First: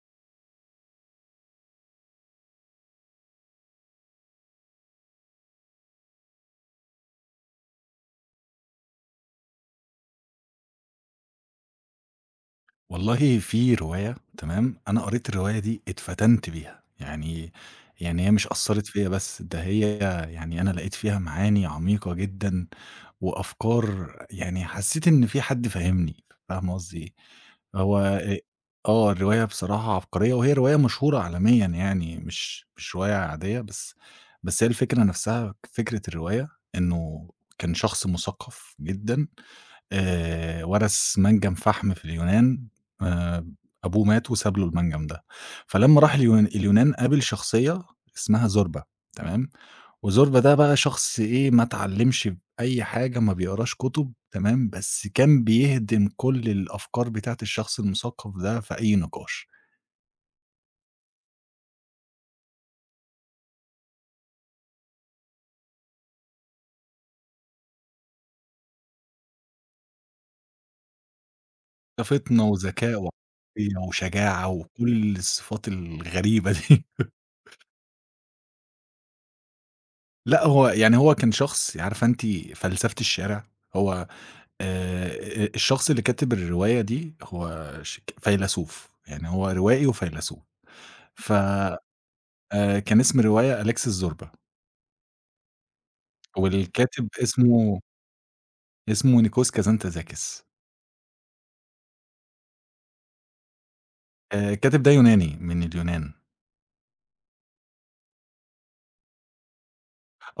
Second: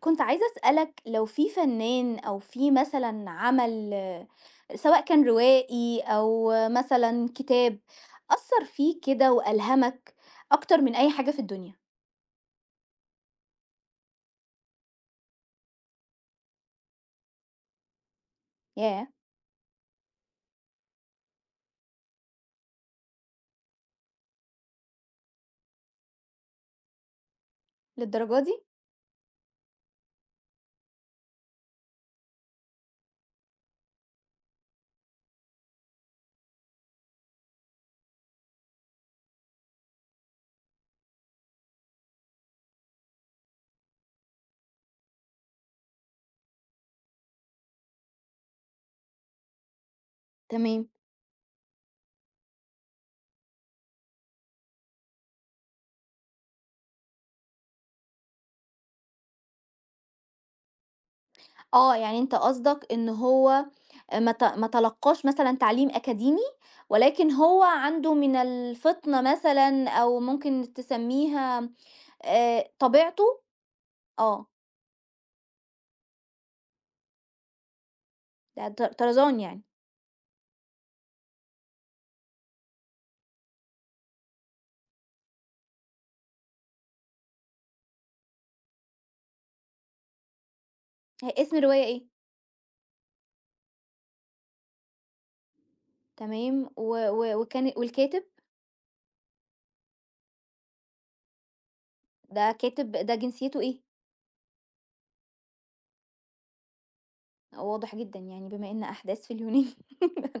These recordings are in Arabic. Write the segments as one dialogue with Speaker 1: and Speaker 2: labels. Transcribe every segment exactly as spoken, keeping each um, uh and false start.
Speaker 1: كنت عايزة أسألك لو في فنان أو في مثلًا عمل آه، سواء كان روائي أو آه، مثلًا كتاب، أثّر فيك كده وألهمك أكتر من أي حاجة في الدنيا؟
Speaker 2: والله، في رواية تمام. أنا قريت الرواية دي اتفتنت بيها. يعني يعني هي مش أثّرت فيّا
Speaker 1: ياه!
Speaker 2: بس، ده هي. يعني أنا لقيت فيها معاني عميقة جدًا وأفكار، يعني حسّيت إن في حد فاهمني. فاهمة قصدي إيه؟ هو آآ
Speaker 1: للدرجة دي؟
Speaker 2: آه، الرواية بصراحة عبقرية، وهي رواية مشهورة عالميًا. يعني مش مش رواية عادية، بس بس هي الفكرة نَفْسها، فكرة الرواية إنه كان شخص مثقّف جدًا. آآ ورث منجم فحم في اليونان. آآ أبوه مات وساب له المنجم ده. فلمّا راح اليون اليونان قابل شخصية اسمها زوربا، تمام. وزوربا ده بقى
Speaker 1: تمام.
Speaker 2: شخص إيه، ما اتعلّمش أي حاجة، ما بيقراش كُتب، تمام. بس كان بيهدم كل الأفكار بتاعة الشخص المثقف ده في أي نقاش.
Speaker 1: آه، يعني أنت قصدك إن هو ما ت ما تلقّاش مثلًا تعليم أكاديمي، ولكن هو عنده من الفطنة مثلًا أو ممكن تسميها
Speaker 2: ده فِطنة
Speaker 1: آآ
Speaker 2: وذكاء
Speaker 1: طبيعته
Speaker 2: وعقلية
Speaker 1: آه،
Speaker 2: وشجاعة وكل الصفات الغريبة دي.
Speaker 1: ده طر طرزان يعني.
Speaker 2: لأ، هو يعني هو كان شخص. عارفة أنتِ فلسفة الشارع. هو آآ أ الشخص اللي كاتب الرواية دي هو ش فيلسوف، يعني هو روائي وفيلسوف.
Speaker 1: ه
Speaker 2: ف
Speaker 1: اسم الرواية إيه؟
Speaker 2: آآ كان اسم الرواية أليكس الزوربا.
Speaker 1: تمام، و
Speaker 2: والكاتب
Speaker 1: و وكان
Speaker 2: اسمه
Speaker 1: والكاتب،
Speaker 2: اسمه نيكوس كازانتزاكيس.
Speaker 1: ده كاتب ده جنسيته إيه؟
Speaker 2: آآ الكاتب ده يوناني من اليونان.
Speaker 1: واضح جدًا يعني بما إن أحداث في اليونان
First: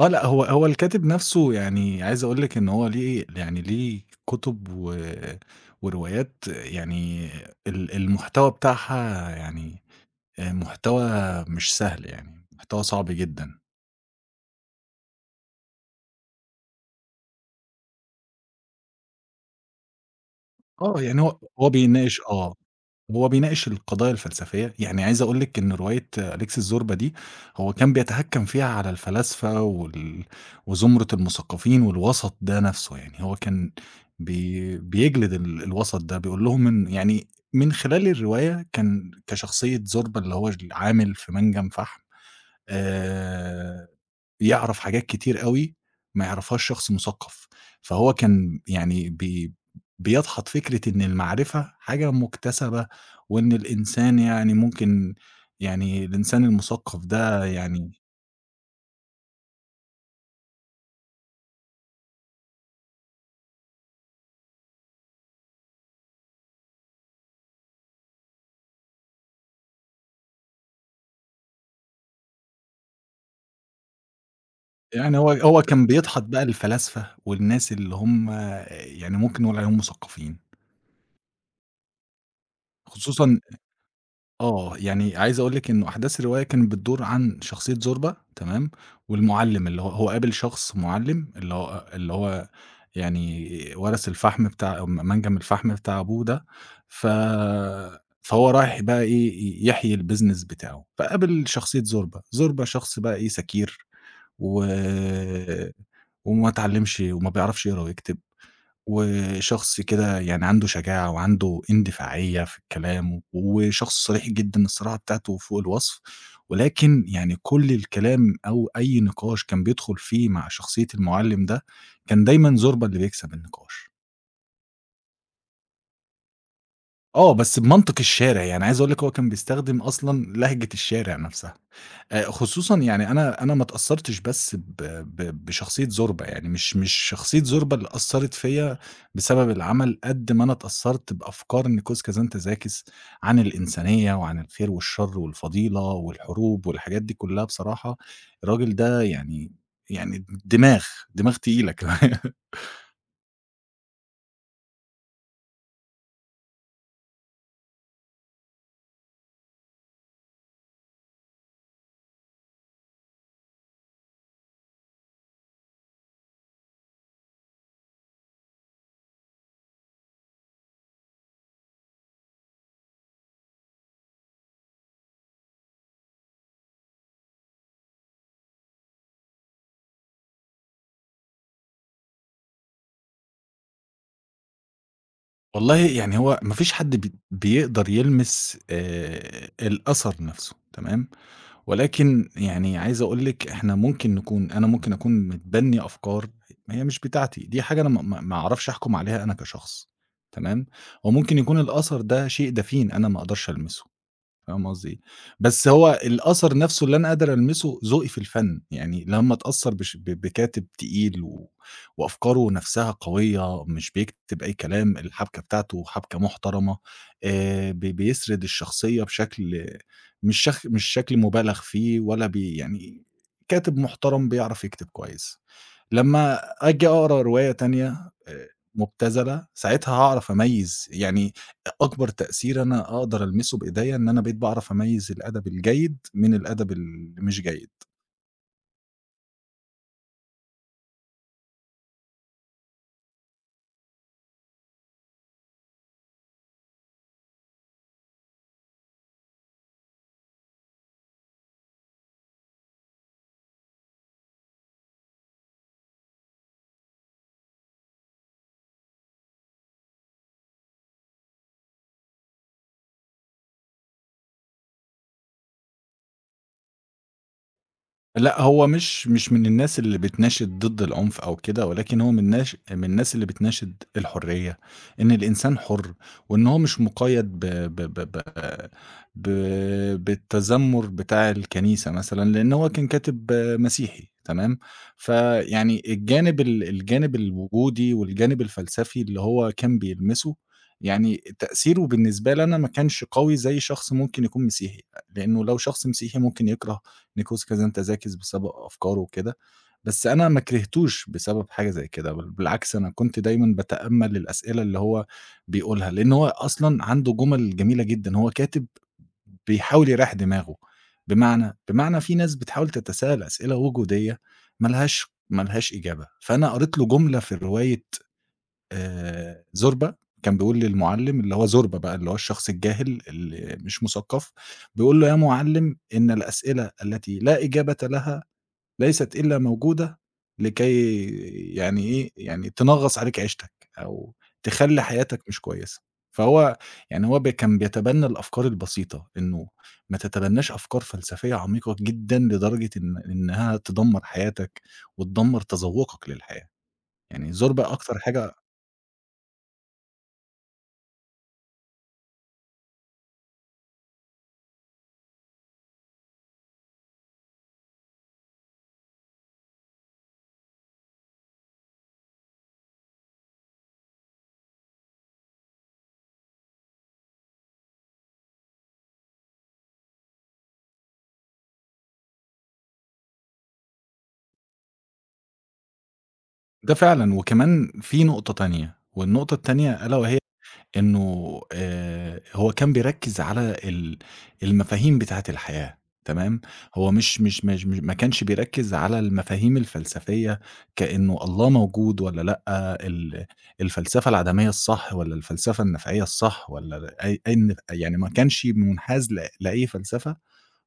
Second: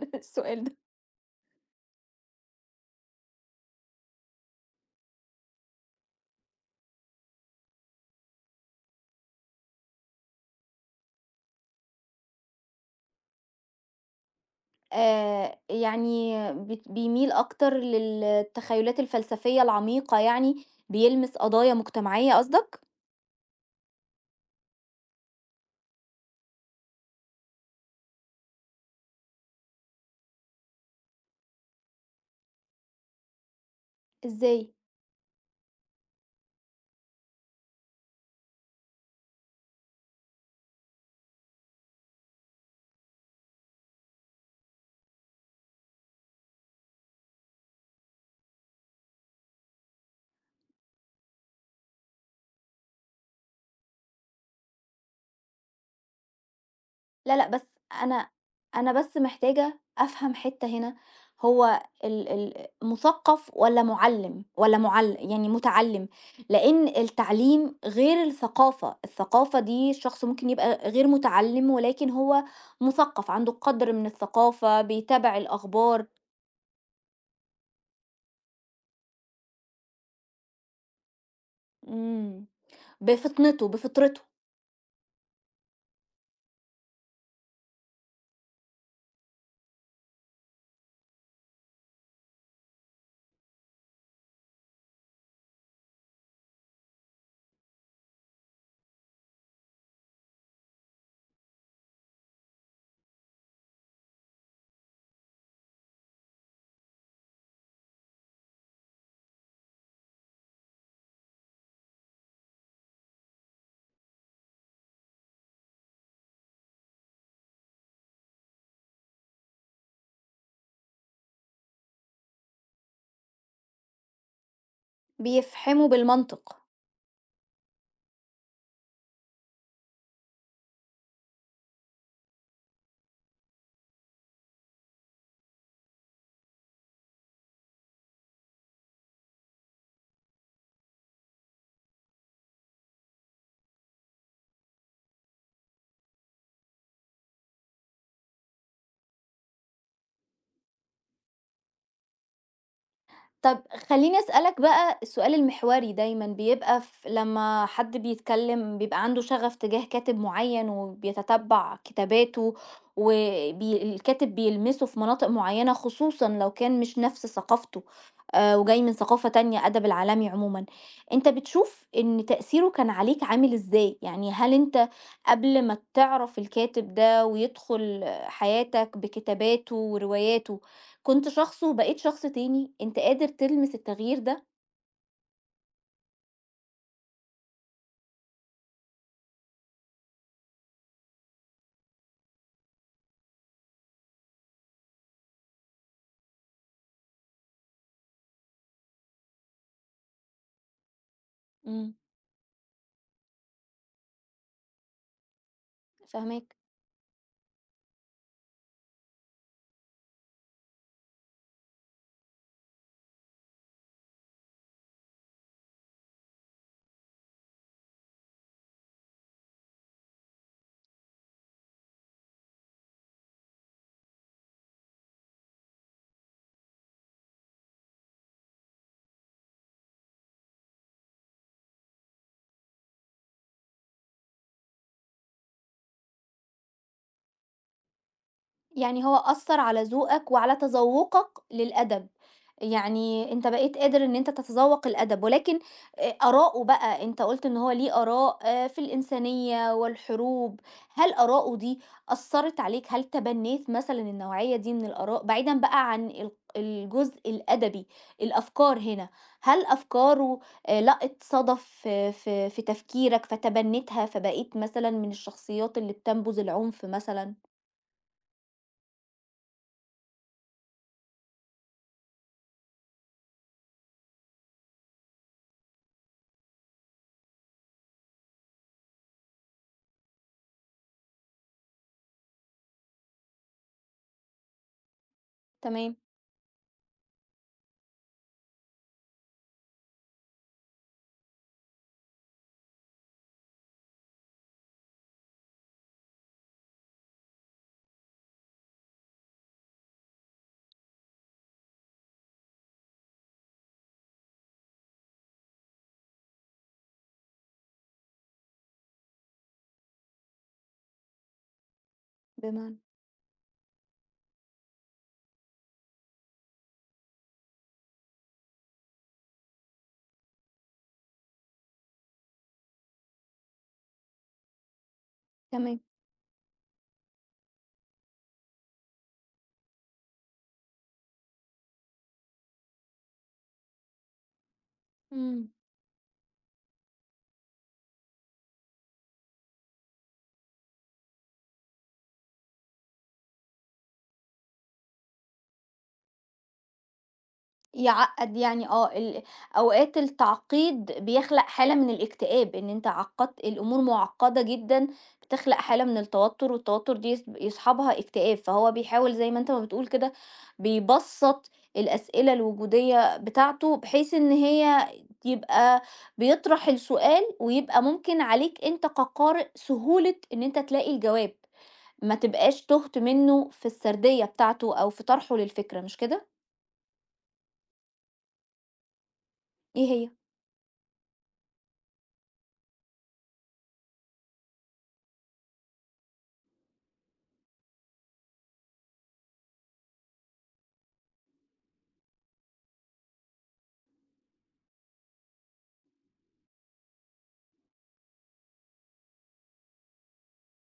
Speaker 2: آه، لأ، هو
Speaker 1: السؤال
Speaker 2: هو
Speaker 1: ده
Speaker 2: الكاتب نفسه، يعني عايز أقول لِك إن هو ليه يعني ليه كتب و وروايات. يعني ال المحتوى بتاعها يعني، آآ محتوى مش سهل يعني، محتوى صعب جدًا.
Speaker 1: آآ، يعني بت بيميل أكتر للتخيلات الفلسفية العميقة يعني،
Speaker 2: آه، يعني
Speaker 1: بيلمس
Speaker 2: هو هو
Speaker 1: قضايا
Speaker 2: بيناقش،
Speaker 1: مجتمعية
Speaker 2: آه،
Speaker 1: قصدك؟
Speaker 2: هو بيناقش القضايا الفلسفية. يعني عايز أقول لِك إن رواية أليكس الزوربا دي، هو كان بيتهكم فيها على الفلاسفة وال وزمرة المثقفين والوسط ده نفسه. يعني هو كان
Speaker 1: إزاي؟
Speaker 2: بي بيجلد ال الوسط ده، بيقول لهم إن، يعني من خلال الرواية، كان كشخصية زوربا اللي هو العامل في منجم فحم، آآ يعرف حاجات كتير أوي ما يعرفهاش شخص مثقف. فهو كان يعني بي بيدحض فكرة إن المعرفة حاجة مُكتسبة، وإن الإنسان يعني ممكن، يعني الإنسان المثقف
Speaker 1: لا،
Speaker 2: ده
Speaker 1: لأ، بس
Speaker 2: يعني.
Speaker 1: أنا أنا بس محتاجة أفهم حتّة هنا، هو ال ال مثقّف والّا مُعلِّم والّا مُعل يعني مُتعلِّم؟ لإن التعليم غير الثقافة، الثقافة دي الشخص ممكن يبقى غير مُتعلِّم ولكن هو مثقّف، عنده قدْر من الثقافة،
Speaker 2: يعني هو
Speaker 1: بيتابع
Speaker 2: هو كان
Speaker 1: الأخبار،
Speaker 2: بيدحض بقى الفلاسفة والناس اللي هم، يعني ممكن نقول عليهم مثقفين،
Speaker 1: إمم،
Speaker 2: خصوصًا.
Speaker 1: بفطنته، بفطرته،
Speaker 2: آه، يعني عايز أقول لِك إنه أحداث الرواية كانت بتدور عن شخصية زوربا، تمام. والمُعلِّم اللي هو هو قابل شخص مُعلِّم، اللي هو اللي هو، يعني وَرَث الفحم بتاع م منجم الفحم بتاع أبوه ده. ف فهو رايح بقى إيه، ي يحيي الbusiness بتاعه. فقابل شخصية زوربا. زوربا شخص بقى إيه، سَكِير و وما اتعلّمش وما بيعرفش يقرا ويكتب. وشخص كده، يعني عنده شجاعة وعنده اندفاعية في الكلام، وشخص صريح جدًا، الصراحة بتاعته فوق الوصف. ولكن يعني كل الكلام أو أي نقاش كان بيدخل فيه مع شخصية المُعلِّم ده، كان دايمًا زوربا اللي بيكسب النقاش.
Speaker 1: بيفحمه بالمنطق.
Speaker 2: آه، بس بمنطق الشارع. يعني عايز أقول لك، هو كان بيستخدم أصلًا لهجة الشارع نفْسها. آآ، خصوصًا يعني أنا أنا ما اتأثّرتش بس ب ب بشخصية زوربا. يعني مش مش شخصية زوربا اللي أثّرت فيّا بسبب العمل، قد ما أنا اتأثّرت بأفكار نيكوس كازانتزاكِس عن الإنسانية وعن الخير والشر والفضيلة والحروب والحاجات دي كلّها بصراحة. الراجل ده، يعني يعني دماغ، دماغ تقيلة كمان.
Speaker 1: طب خلّيني أسألك بقى السؤال المحوري دايمًا بيبقى ف لمّا حد بيتكلّم بيبقى عنده شغف تجاه كاتب معيّن وبيتتبّع كتاباته وبي الكاتب بيلمسه في مناطق معيّنة خصوصًا لو كان مش نَفْس ثقافته آآ وجاي من ثقافة تانية أدب العالمي عمومًا، أنت بتشوف إن تأثيره كان عليك عامل إزاي؟ يعني هل أنت قبل ما تعرف الكاتب ده ويدخُل حياتك بكتاباته ورواياته، كنت شخص وبقيت شخص تاني، أنت قادر تلمس التغيير ده؟
Speaker 2: والله يعني، هو ما فيش حد بي بيقدر يلمس آآ الأثر نفسه، تمام. ولكن يعني عايز أقول لِك، إحنا ممكن نكون، أنا ممكن أكون متبني أفكار هي مش بتاعتي، دي حاجة أنا ما ما ما أعرفش أحكم عليها أنا كشخص، تمام. وممكن يكون
Speaker 1: إمم.
Speaker 2: الأثر ده شيء دفين أنا ما أقدرش ألمسه. فاهم قصدي إيه؟ بس هو الأثر
Speaker 1: فاهماك.
Speaker 2: نفسه اللي أنا قادر ألمسه ذوقي في الفن. يعني لمّا اتأثّر بش ب بكاتب تقيل و وأفكاره نفسها قوية، مش بيكتب أي كلام، الحبكة بتاعته حبكة محترمة. آآ ب بيسرد الشخصية بشكل، مش شخ مش شكل مُبالغ فيه، ولا بي يعني. كاتب محترم بيعرف يكتب كويس. لمّا آجي أقرا رواية تانية آآ مُبتذلة، ساعتها هاعرف أميّز. يعني أ أكبر تأثير أنا أقدر ألمسه بإيديّا إن أنا بقيت باعرف أميّز الأدب الجيد من الأدب اللي مش جيد.
Speaker 1: يعني هو أثّر على ذوقك وعلى تذوقك للأدب، يعني أنت بقيت قادر إن أنت تتذوق الأدب، ولكن آآ آراءه بقى أنت قُلت إن هو ليه آراء آه، في الإنسانية والحروب، هل آراءه دي أثّرت عليك؟ هل تبنيت مثلًا النوعية دي من الآراء بعيدًا بقى عن ال الجزء الأدبي، الأفكار هنا، هل أفكاره آآ لقت صدى في في في تفكيرك فتبنيتها، فبقيت مثلًا من الشخصيات اللي بتنبُذ العنف مثلًا؟
Speaker 2: لأ، هو مش مش من الناس اللي بتناشد ضد العنف أو كده، ولكن هو من ناش من الناس اللي بتناشد الحرية، إن الإنسان حُر، وإن هو مش مُقيّد ب ب ب ب ب بالتذمُّر بتاع الكنيسة مثلًا، لإن هو كان كاتب، آه، مسيحي، تمام. فيعني
Speaker 1: تمام،
Speaker 2: الجانب، ال الجانب الوجودي والجانب الفلسفي اللي هو كان بيلمسه، يعني تأثيره بالنسبة لي أنا ما كانش قوي زي شخص ممكن يكون مسيحي. لإنه لو شخص مسيحي ممكن يكره Nicholas Casablancas، ذكي بسبب أفكاره وكده. بس أنا ما كرهتوش بسبب حاجة زي كده، بل بالعكس أنا كنت دايمًا باتأمل الأسئلة اللي هو بيقولها، لأن هو أصلًا عنده جُمل جميلة جدًا. هو كاتب بيحاول يريّح دماغه. بمعنى بمعنى في ناس بتحاول
Speaker 1: بمعنى
Speaker 2: تتساءل أسئلة وجودية ما لهاش ما لهاش إجابة. فأنا قريت له جملة في رواية آآ زوربا، كان بيقول للمُعلِّم اللي هو زوربا بقى، اللي هو الشخص الجاهل اللي مش مثقّف. بيقول له: "يا مُعلِّم،
Speaker 1: تمام،
Speaker 2: إن الأسئلة التي لا إجابة لها ليست إلا موجودة لكي، يعني إيه، يعني تنغّص عليك عيشتك، أو تخلّي حياتك مش
Speaker 1: إمم،
Speaker 2: كويسة." فهو، يعني هو ب كان بيتبنّى الأفكار البسيطة، إنه ما تتبنّاش أفكار فلسفية عميقة جدًا لدرجة إن إنها تدمّر حياتك وتدمّر تذوُّقك للحياة. يعني زوربا أكتر حاجة.
Speaker 1: يعقّد يعني آه، ال أوقات التعقيد بيخلق حالة من الاكتئاب، إن أنت عقّدت الأمور مُعقّدة جدًا، بتخلق حالة من التوتُّر، والتوتُّر دي يس يصحبها اكتئاب، فهو بيحاول زي ما أنت ما بتقول كده، بيبسّط الأسئلة الوجودية بتاعته، بحيث إن هي يبقى بيطرح السؤال، ويبقى ممكن عليك أنت كقارئ سهولة إن أنت تلاقي الجواب، ما تبقاش تُهت منه في السردية بتاعته أو في طرحه للفكرة، مش كده؟
Speaker 2: ده فعلًا، وكمان في نقطة تانية، والنقطة التانية
Speaker 1: إيه
Speaker 2: ألا
Speaker 1: هي؟
Speaker 2: وهي إنه، آآ، هو كان بيركّز على ال المفاهيم بتاعة الحياة، تمام؟ هو مش مش مش مش ما كانش بيركّز على المفاهيم الفلسفية، كإنه الله موجود والّا لأ، ال الفلسفة العدمية الصح، والّا الفلسفة النفعية الصح، والّا أي أن يعني، ما كانش منحاز ل لأي فلسفة.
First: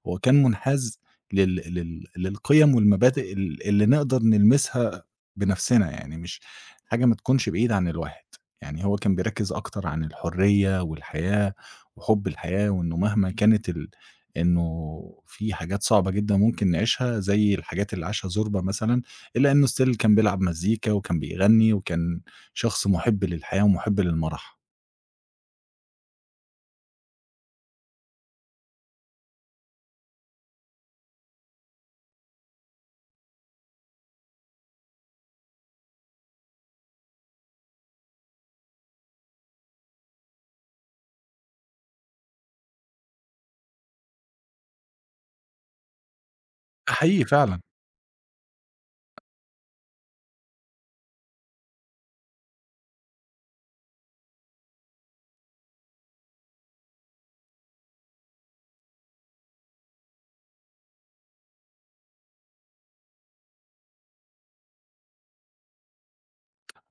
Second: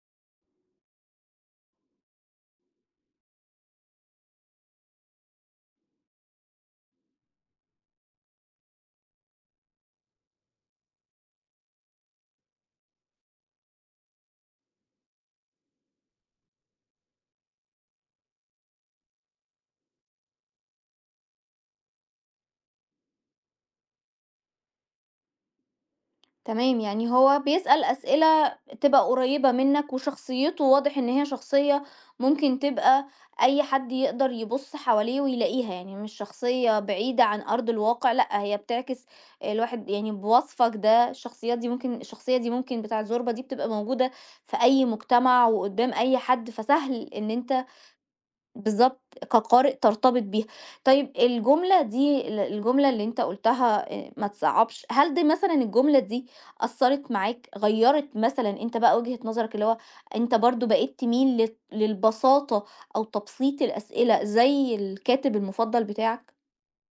Speaker 2: هو كان منحاز لل لل للقيم والمبادئ ال اللي نقدر نلمسها بنفسنا، يعني مش حاجة ما تكونش بعيدة عن الواحد. يعني هو كان بيركّز أكتر عن الحرية والحياة وحُب الحياة، وإنه مهما كانت ال إنه، في حاجات صعبة جدًا ممكن نعيشها زي الحاجات اللي عاشها زوربا مثلًا، إلا إنه still كان بيلعب مزيكا وكان بيغني وكان شخص مُحِب للحياة ومُحِب للمرح.
Speaker 1: تمام، يعني هو بيسأل أسئلة تبقى قريبة منك وشخصيته واضح إن هي شخصية ممكن تبقى أي حد يقدر يبُص حواليه ويلاقيها، يعني مش شخصية بعيدة عن أرض الواقع، لأ هي بتعكس الواحد يعني بوصفك ده الشخصيات دي ممكن الشخصية دي ممكن بتاعة زوربا دي بتبقى موجودة في أي مجتمع وقدّام أي حد،
Speaker 2: ده
Speaker 1: فسهل
Speaker 2: حقيقي
Speaker 1: إن
Speaker 2: فعلًا.
Speaker 1: أنت بالضبط، كقارئ ترتبط بيها. طيب الجملة دي ال الجملة اللي أنت قُلتها آآ ما تصعّبش، هل دي مثلًا الجملة دي أثّرت معاك، غيّرت مثلًا أنت بقى وجهة نظرك، اللي هو أنت برضه بقيت تميل للت للبساطة أو تبسيط الأسئلة زي الكاتب المُفضّل بتاعك؟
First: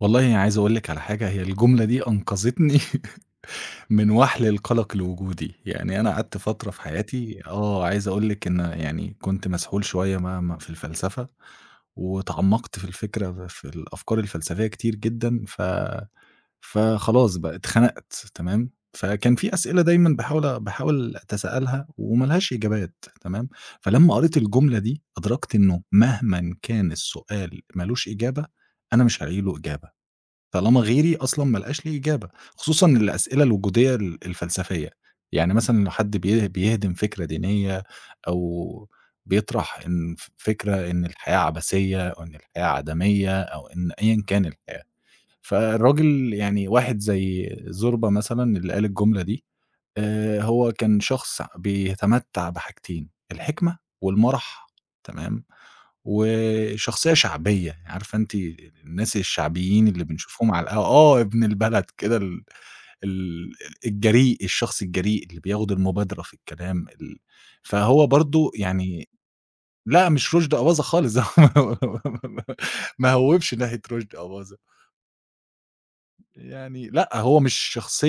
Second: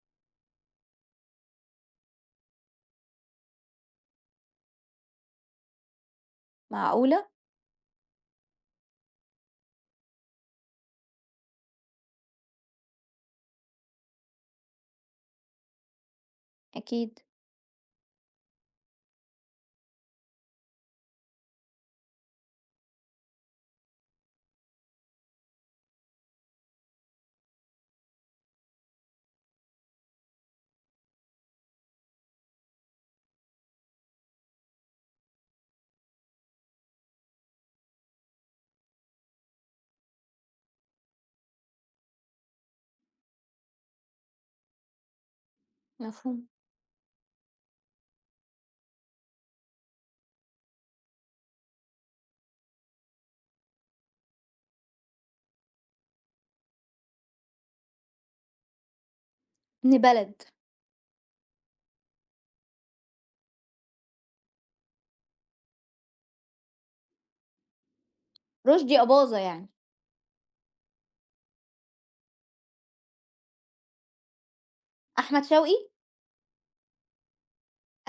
Speaker 2: والله يعني عايز أقول لِك على حاجة، هي الجملة دي أنقذتني من وحل القلق الوجودي. يعني أنا قعدت فترة في
Speaker 1: معقولة!
Speaker 2: حياتي، آه، عايز أقول لِك إن، يعني كنت مسحول شوية ما ما في الفلسفة، واتعمقت في الفكرة، في الأفكار الفلسفية كتير جدًا. ف
Speaker 1: أكيد،
Speaker 2: فخلاص بقى اتخنقت، تمام. فكان في أسئلة دايمًا باحاول باحاول أتساءلها، وما لهاش إجابات، تمام. فلمّا قريت الجملة دي أدركت إنه مهمًا كان السؤال ما لوش إجابة، أنا مش هالاقي له إجابة. طالما غيري أصلًا ما لقاش لي إجابة، خصوصًا الأسئلة الوجودية ال الفلسفية. يعني مثلًا لو حد بي بيهدم فكرة دينية، أو بيطرح إن ف فكرة إن الحياة عبثية، أو إن الحياة عدمية، أو إن أيًا كان الحياة. فالراجل،
Speaker 1: مفهوم.
Speaker 2: يعني واحد زي زوربا مثلًا اللي قال الجملة دي، آآ هو كان شخص بيتمتع بحاجتين، الحكمة والمرح، تمام؟ وشخصية شعبية، عارفة أنتِ الناس الشعبيين
Speaker 1: ابن
Speaker 2: اللي
Speaker 1: بلد،
Speaker 2: بنشوفهم على القهوة. آه، ابن البلد كده، ال ال الجريء، الشخص الجريء اللي بياخد المبادرة في الكلام، ال فهو برضه
Speaker 1: رُشدي
Speaker 2: يعني.
Speaker 1: أباظة يعني،
Speaker 2: لأ، مش رُشدي أباظة خالص ما هوّبش ناحية رُشدي أباظة.
Speaker 1: أحمد شوقي،
Speaker 2: يعني لأ، هو مش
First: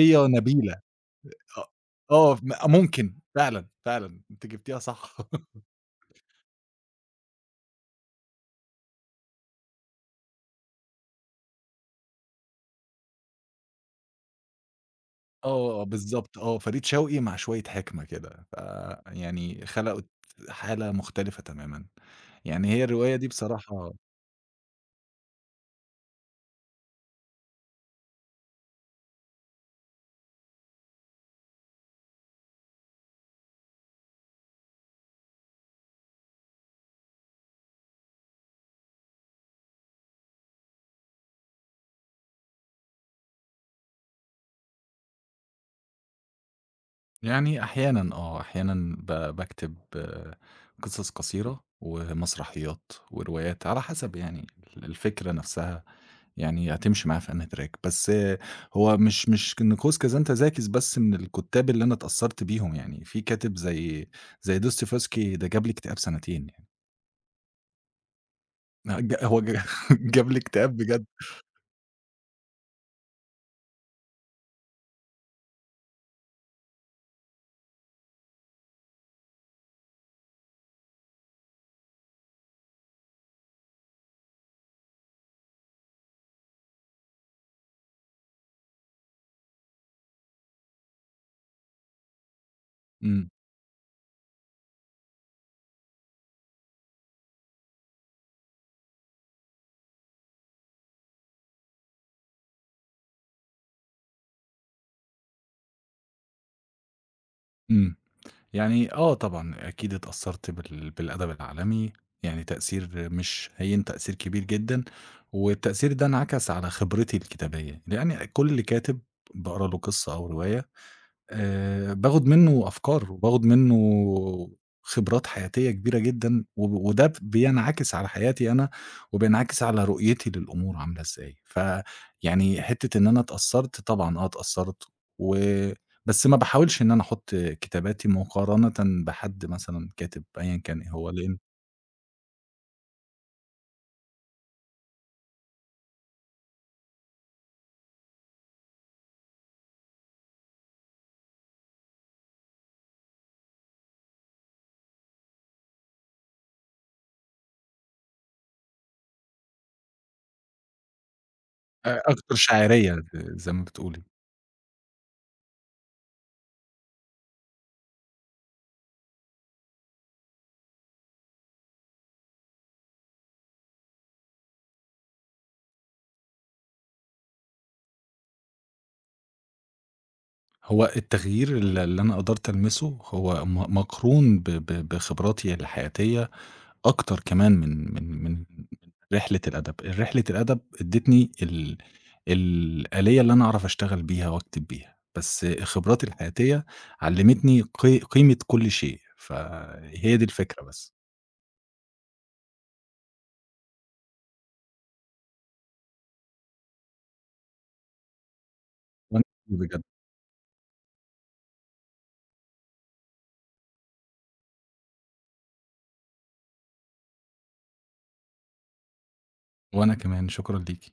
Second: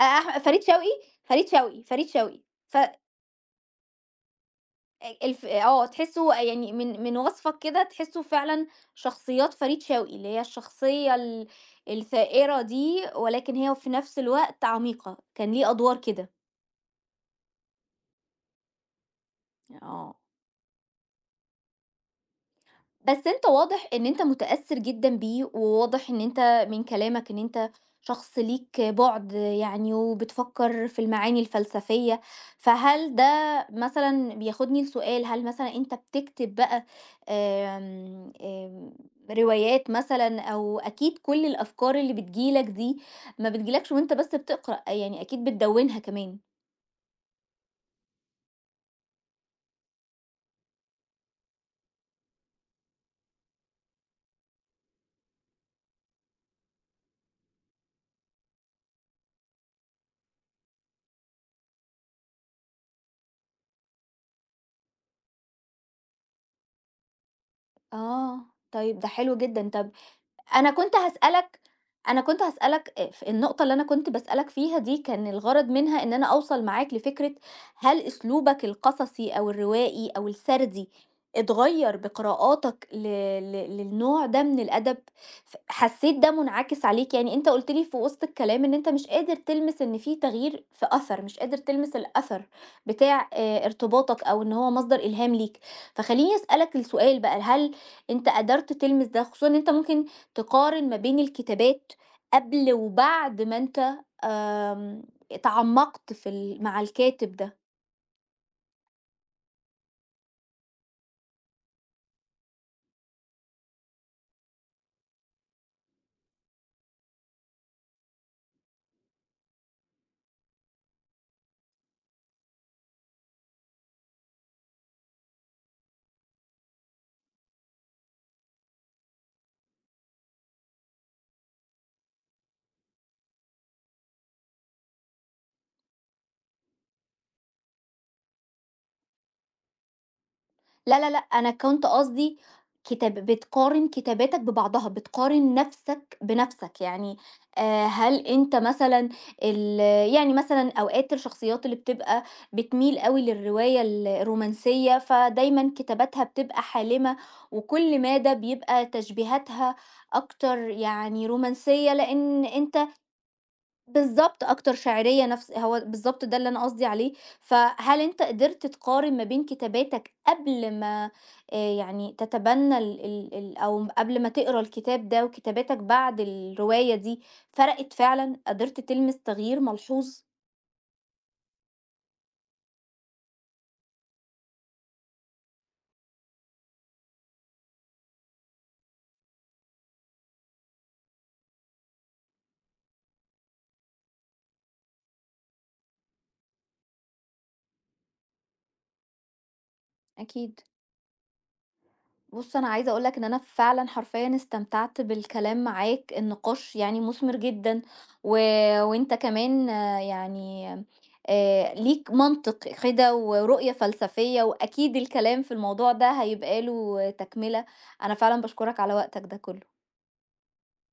Speaker 1: أ أح فريد
Speaker 2: نبيلة.
Speaker 1: شوقي، فريد
Speaker 2: آه،
Speaker 1: شوقي، فريد
Speaker 2: آه،
Speaker 1: شوقي،
Speaker 2: م
Speaker 1: ف
Speaker 2: ممكن فعلًا، فعلًا أنتِ جبتيها
Speaker 1: آآ
Speaker 2: صح.
Speaker 1: الف آه، تحسّه يعني من من وصفك كده تحسّه فعلًا شخصيات فريد شوقي، اللي هي الشخصية ال الثائرة دي، ولكن هي في نفس الوقت عميقة، كان ليه
Speaker 2: آه، آه،
Speaker 1: أدوار كده.
Speaker 2: بالضبط، آه، فريد شوقي مع شوية حِكمة كده، فيعني خلقوا
Speaker 1: آه.
Speaker 2: حالة مختلفة تمامًا. يعني هي الرواية
Speaker 1: بس
Speaker 2: دي
Speaker 1: أنت واضح
Speaker 2: بصراحة.
Speaker 1: إن أنت متأثّر جدًا بيه، وواضح إن أنت من كلامك إن أنت شخص ليك بُعد يعني وبتفكّر في المعاني الفلسفية، فهل ده مثلًا بياخدني لسؤال، هل مثلًا أنت بتكتب بقى آمم، آمم، روايات مثلًا أو أكيد كل الأفكار اللي بتيجي لك دي ما بتيجيلكش وأنت بس بتقرأ، يعني أكيد بتدوّنها كمان.
Speaker 2: يعني أحيانًا آه، أحيانًا ب باكتب قصص قصيرة ومسرحيات وروايات، على حسب يعني ال الفكرة نفسها، يعني هتمشي معايا في أنهي track. بس هو مش مش نقوص كازانتزاكيز بس من الكُتّاب اللي أنا اتأثّرت بيهم. يعني في كاتب زي زي دوستويفسكي ده جاب لي اكتئاب سنتين يعني.
Speaker 1: آه، طيب
Speaker 2: آه،
Speaker 1: ده
Speaker 2: ج
Speaker 1: حلو
Speaker 2: هو ج
Speaker 1: جدًا. طَب
Speaker 2: جاب لي
Speaker 1: أنا
Speaker 2: اكتئاب
Speaker 1: كنت
Speaker 2: بجد.
Speaker 1: هاسألك أنا كنت هاسألك آآ ف النقطة اللي أنا كنت باسألك فيها دي كان الغرض منها إن أنا أوصل معاك لفكرة هل أسلوبك القصصي أو الروائي أو السردي اتغيّر بقراءاتك ل ل للنوع ده من الأدب؟ ف حسّيت ده منعكس عليك؟ يعني أنت قُلت لي في وسط الكلام إن أنت مش قادر تلمس إن في تغيير في أثر، مش قادر تلمس الأثر
Speaker 2: إمم،
Speaker 1: بتاع آآ ارتباطك أو إن هو مصدر إلهام ليك، فخلّيني أسألك السؤال بقى، هل أنت قدرت تلمس ده؟ خصوصًا إن أنت ممكن تقارن ما بين الكتابات قبل وبعد ما أنت آمم، اتعمقت في ال مع الكاتب ده.
Speaker 2: إمم، يعني آه طبعًا أكيد اتأثّرت بال بالأدب العالمي. يعني تأثير مش هين، تأثير كبير جدًا. والتأثير ده انعكس على خبرتي الكتابية، لأن كل كاتب باقرا له قصة أو رواية آآ باخد منّه أفكار، وباخد منّه خبرات حياتية كبيرة جدًا، وب وده بينعكس على حياتي أنا، وبينعكس على رؤيتي للأمور عاملة إزاي. فيعني حتّة إن أنا اتأثّرت، طبعًا آه اتأثّرت. و بس ما باحاولش إن أنا أحُط كتاباتي مقارنةً بحد مثلًا كاتب أيًا كان إيه
Speaker 1: لا،
Speaker 2: هو،
Speaker 1: لا، لأ،
Speaker 2: لإن
Speaker 1: أنا كنت قصدي كتاب بتقارن كتاباتك ببعضها، بتقارن نفسك بنفسك، يعني آآ، هل أنت مثلًا ال يعني مثلًا أوقات الشخصيات اللي بتبقى بتميل أوي للرواية ال الرومانسية، فدايمًا كتاباتها بتبقى حالمة، وكل مادة بيبقى تشبيهاتها أكتر يعني رومانسية،
Speaker 2: أ أكتر
Speaker 1: لإن أنت
Speaker 2: شاعرية ز زي ما بتقولي.
Speaker 1: بالضبط، أكتر شعرية نفس هو بالضبط ده اللي أنا قصدي عليه، فهل أنت قدرت تقارن ما بين كتاباتك قبل ما آآ يعني تتبنى ال ال ال أو قبل ما تقرا الكتاب ده وكتاباتك بعد الرواية دي فرقت فعلًا؟ قدرت تلمس تغيير ملحوظ؟
Speaker 2: هو التغيير ال اللي أنا قدرت ألمسه هو م مقرون ب ب بخبراتي الحياتية أكتر كمان من من من من رحلة الأدب. رحلة الأدب ادّتني ال الآلية اللي أنا أعرف أشتغل بيها وأكتب بيها. بس خبراتي الحياتية علّمتني قي قيمة كل شيء، فهي دي
Speaker 1: أكيد.
Speaker 2: الفكرة بس.
Speaker 1: بُص، أنا عايزة أقول لك إن أنا فعلًا حرفيًا استمتعت بالكلام معاك، النقاش يعني مثمر جدًا، و وأنت
Speaker 2: وأنا
Speaker 1: كمان
Speaker 2: بجد،
Speaker 1: آه، يعني آآ ليك منطق كده ورؤية فلسفية، وأكيد الكلام في الموضوع ده هيبقى له تكملة. أنا فعلًا باشكرك على وقتك ده كله.
Speaker 2: وأنا كمان شكرًا ليكِ.